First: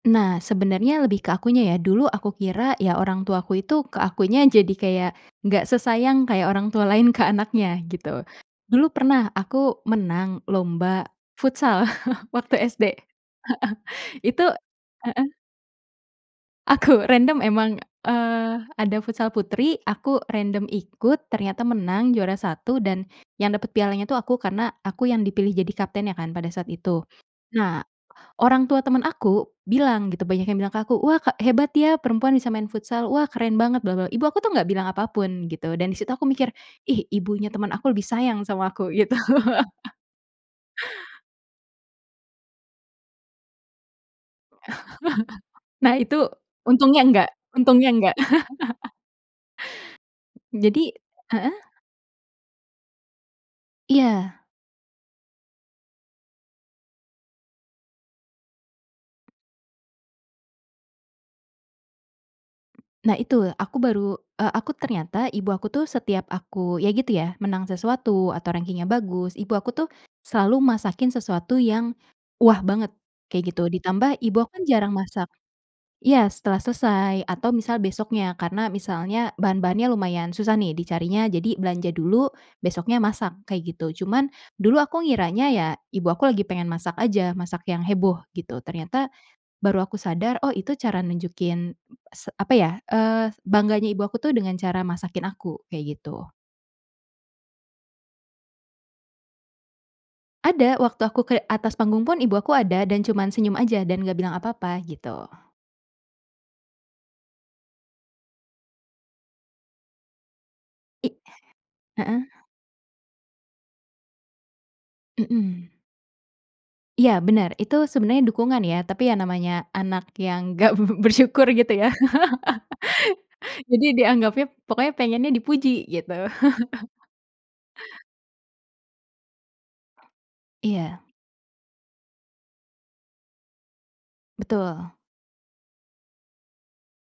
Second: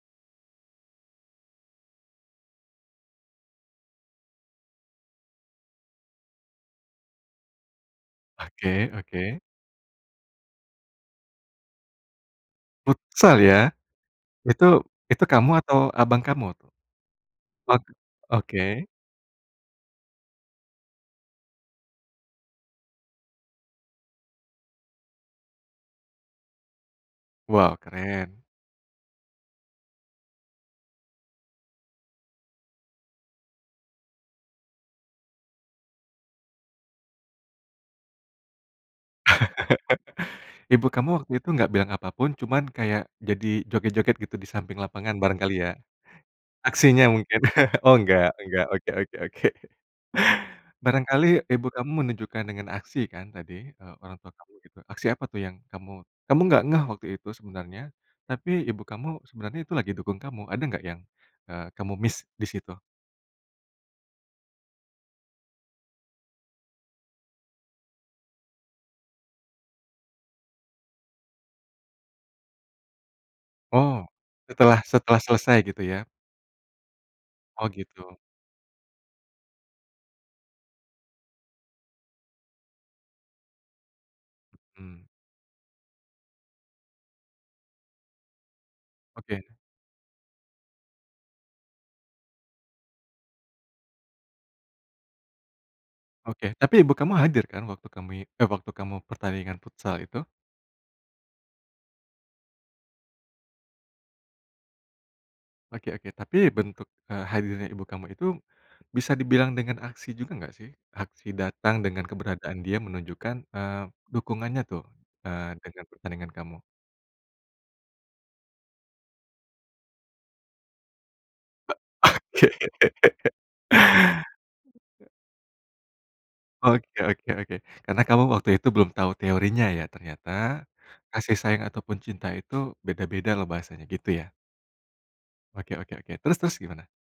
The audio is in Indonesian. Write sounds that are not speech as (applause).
Nah, sebenarnya lebih ke akunya ya, dulu aku kira ya orang tuaku itu ke akunya jadi kayak, nggak sesayang kayak orang tua lain ke anaknya gitu. Dulu Oke pernah oke. aku menang lomba futsal (chuckles) waktu SD, heeh, Futsal ya. itu Itu itu heeh. kamu atau abang kamu tuh? Aku, random emang, Ok eee, oke. ada futsal putri, aku random ikut, ternyata menang juara 1 dan yang dapet pialanya tuh aku, karena aku yang dipilih jadi kaptennya kan pada saat itu. Wow, Nah, keren. orang tua temen aku bilang, gitu, banyak yang bilang ke aku, "Wah ka hebat ya, perempuan bisa main futsal. Wah, keren banget bla bla." Ibu aku tuh gak bilang apa pun gitu dan disitu aku mikir, "Ih, ibunya temen aku lebih sayang sama aku," gitu. (chuckles) Ibu kamu waktu itu gak bilang apa pun cuman kayak, jadi joget-joget gitu, di samping lapangan barangkali (chuckles) ya. Nah itu, untungnya Aksinya enggak mungkin, (chuckles) untungnya oh, enggak. enggak enggak, oke (laughs) oke oke. Jadi Barangkali heeh? ibu kamu menunjukkan dengan aksi kan tadi, eee, orang tua Iya. kamu, gitu, aksi apa tuh yang kamu kamu gak ngeh waktu itu sebenarnya, tapi ibu kamu sebenarnya itu lagi dukung kamu, ada enggak yang, eee, kamu miss disitu? Nah itu, aku baru eee, aku ternyata, ibu aku tuh setiap aku ya gitu ya, menang sesuatu atau rangkingnya bagus, ibu aku tuh, selalu masakin sesuatu yang, wah banget, kayak gitu, Oh, ditambah ibu aku kan setelah jarang setelah masak selesai gitu ya? Iya, setelah selesai atau Oh, misal gitu. besoknya karena misalnya bahan-bahannya lumayan susah nih dicarinya jadi belanja dulu, besoknya masak, kayak gitu, cuman dulu aku Mhm. ngiranya ya ibu aku lagi pengen masak aja masak yang heboh gitu, ternyata, Oke. baru aku sadar, oh, itu cara nunjukin, s apa ya, eee, bangganya ibu aku tuh dengan cara masakin aku, kayak gitu. Oke, tapi ibu kamu hadir kan waktu kamu i eh, waktu kamu pertandingan futsal itu? Ada, waktu aku ke atas panggung pun ibu aku ada dan cuman senyum aja dan gak bilang apa-apa, gitu. Oke oke tapi bentuk, eee, hadirnya ibu kamu itu, bisa dibilang dengan aksi juga gak sih? I Aksi datang dengan heeh. keberadaan dia menunjukkan, eee, dukungannya tuh, eee, Mhm. dengan pertandingan kamu. Iya, bener, itu sebenarnya dukungan ya tapi yang namanya anak yang gak b b bersyukur gitu Ak ya, oke. (laughs) jadi dianggapnya pokoknya pengennya dipuji gitu. (chuckles) Oke oke oke, karena kamu waktu itu belum tahu teorinya ya, ternyata Iya. kasih sayang ataupun cinta itu beda-beda loh bahasanya, gitu ya. Betul. Oke oke oke, terus terus gimana?